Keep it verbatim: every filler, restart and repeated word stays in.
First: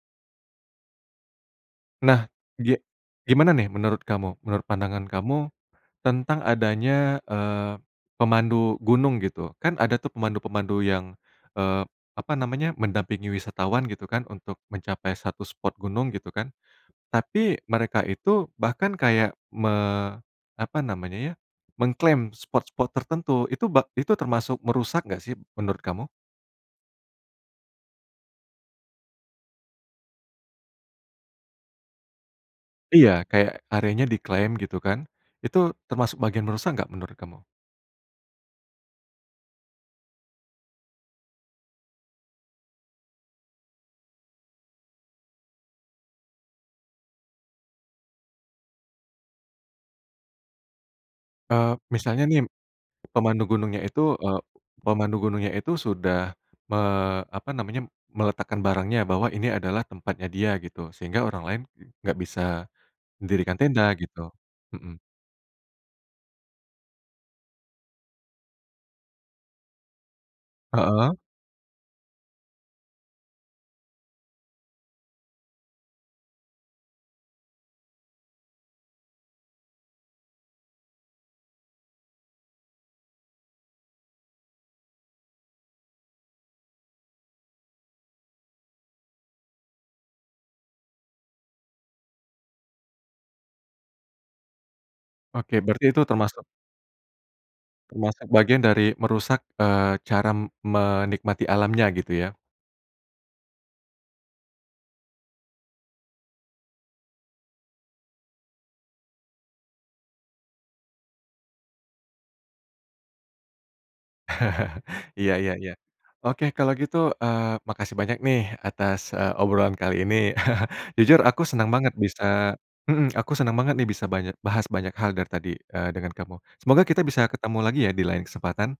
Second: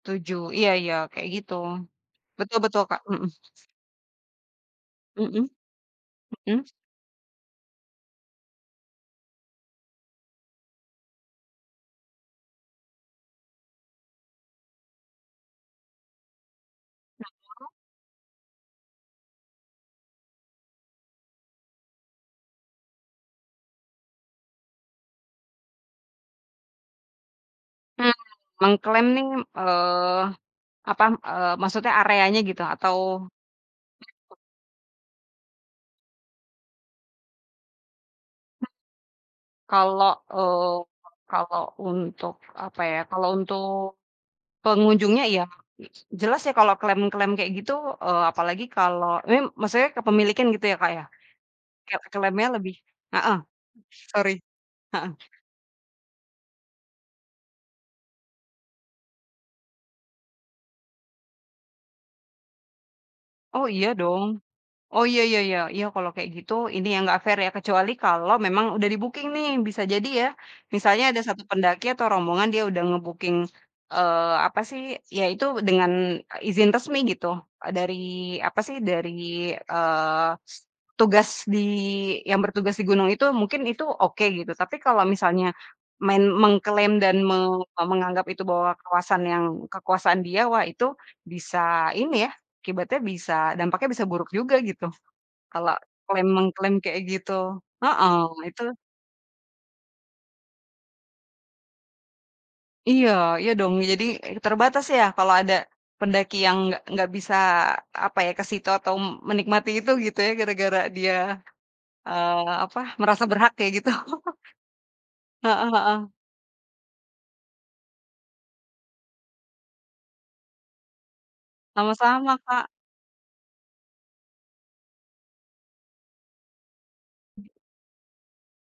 Tujuh. Iya iya. Kayak gitu. Nah, Betul betul, ge Kak mhm. gimana nih, menurut kamu, menurut pandangan Hmm. kamu, tentang Heeh. adanya, eee, pemandu gunung, gitu. Kan ada tuh, pemandu-pemandu yang, eee, apa namanya, mendampingi wisatawan, gitu kan, untuk mencapai satu spot gunung, gitu kan. Tapi, Heeh. mereka itu bahkan kayak, me apa namanya ya, mengklaim spot-spot tertentu. Itu bak itu termasuk merusak enggak sih, menurut kamu? Hmm, mengklaim nih, eee, apa, eee maksudnya areanya gitu, atau Iya. Kayak, areanya [unintelligible] diklaim gitu kan. Itu termasuk bagian merusak enggak, menurut kamu? Hmm. Kalau, eee, kalo untuk, apa ya. Kalau untuk pengunjungnya, iya. Jelas ya kalau klaim-klaim kayak gitu, eee, apalagi kalau mim maksudnya kepemilikan, gitu ya Kak, ya? Eee, kayak misalnya nih, klaimnya lebih heeh. pemandu gunungnya itu, sorry eee, heeh. pemandu gunungnya itu sudah me apa namanya, meletakkan barangnya. Bahwa ini adalah tempatnya dia, gitu. Sehingga orang lain, enggak bisa dirikan Oh, tenda, iya dong. gitu mhm. Oh iya iya iya. Iya, kalau kayak gitu, Ini yang enggak fair ya? Kecuali kalau memang udah di-booking, nih. Bisa jadi ya, misalnya, Heeh. ada satu pendaki atau rombongan dia udah nge-booking, eee, apa sih. Ya, itu dengan, eee, izin resmi gitu. Eee, dari apa sih, dari eee, tugas di yang bertugas di gunung itu, mungkin itu, oke, gitu. Tapi, kalau misalnya, main mengklaim dan me menganggap itu bahwa kawasan yang kekuasaan dia. Wah, itu, bisa ini ya. Akibatnya bisa, dampaknya bisa buruk juga, gitu. Oke. Kalau Berarti itu klaim, termasuk mengklaim kayak gitu heeh, Termasuk bagian itu dari merusak, eee, cara m menikmati alamnya, gitu ya? Iya. Iya dong. Jadi terbatas ya, kalau ada pendaki yang enggak enggak bisa, apa ya, ke situ atau menikmati itu, gitu ya, gara-gara dia, eee, apa, merasa berhak, kayak gitu. Iya iya Heeh, iya. heeh. Oke. Kalau gitu, eee, makasih banyak nih, atas eee, obrolan kali ini. Jujur, aku senang banget bisa Sama-sama, Kak. heeh. Aku senang banget nih, bisa banyak bahas banyak hal dari tadi, eee, dengan kamu. Semoga kita bisa ketemu lagi ya, di lain kesempatan!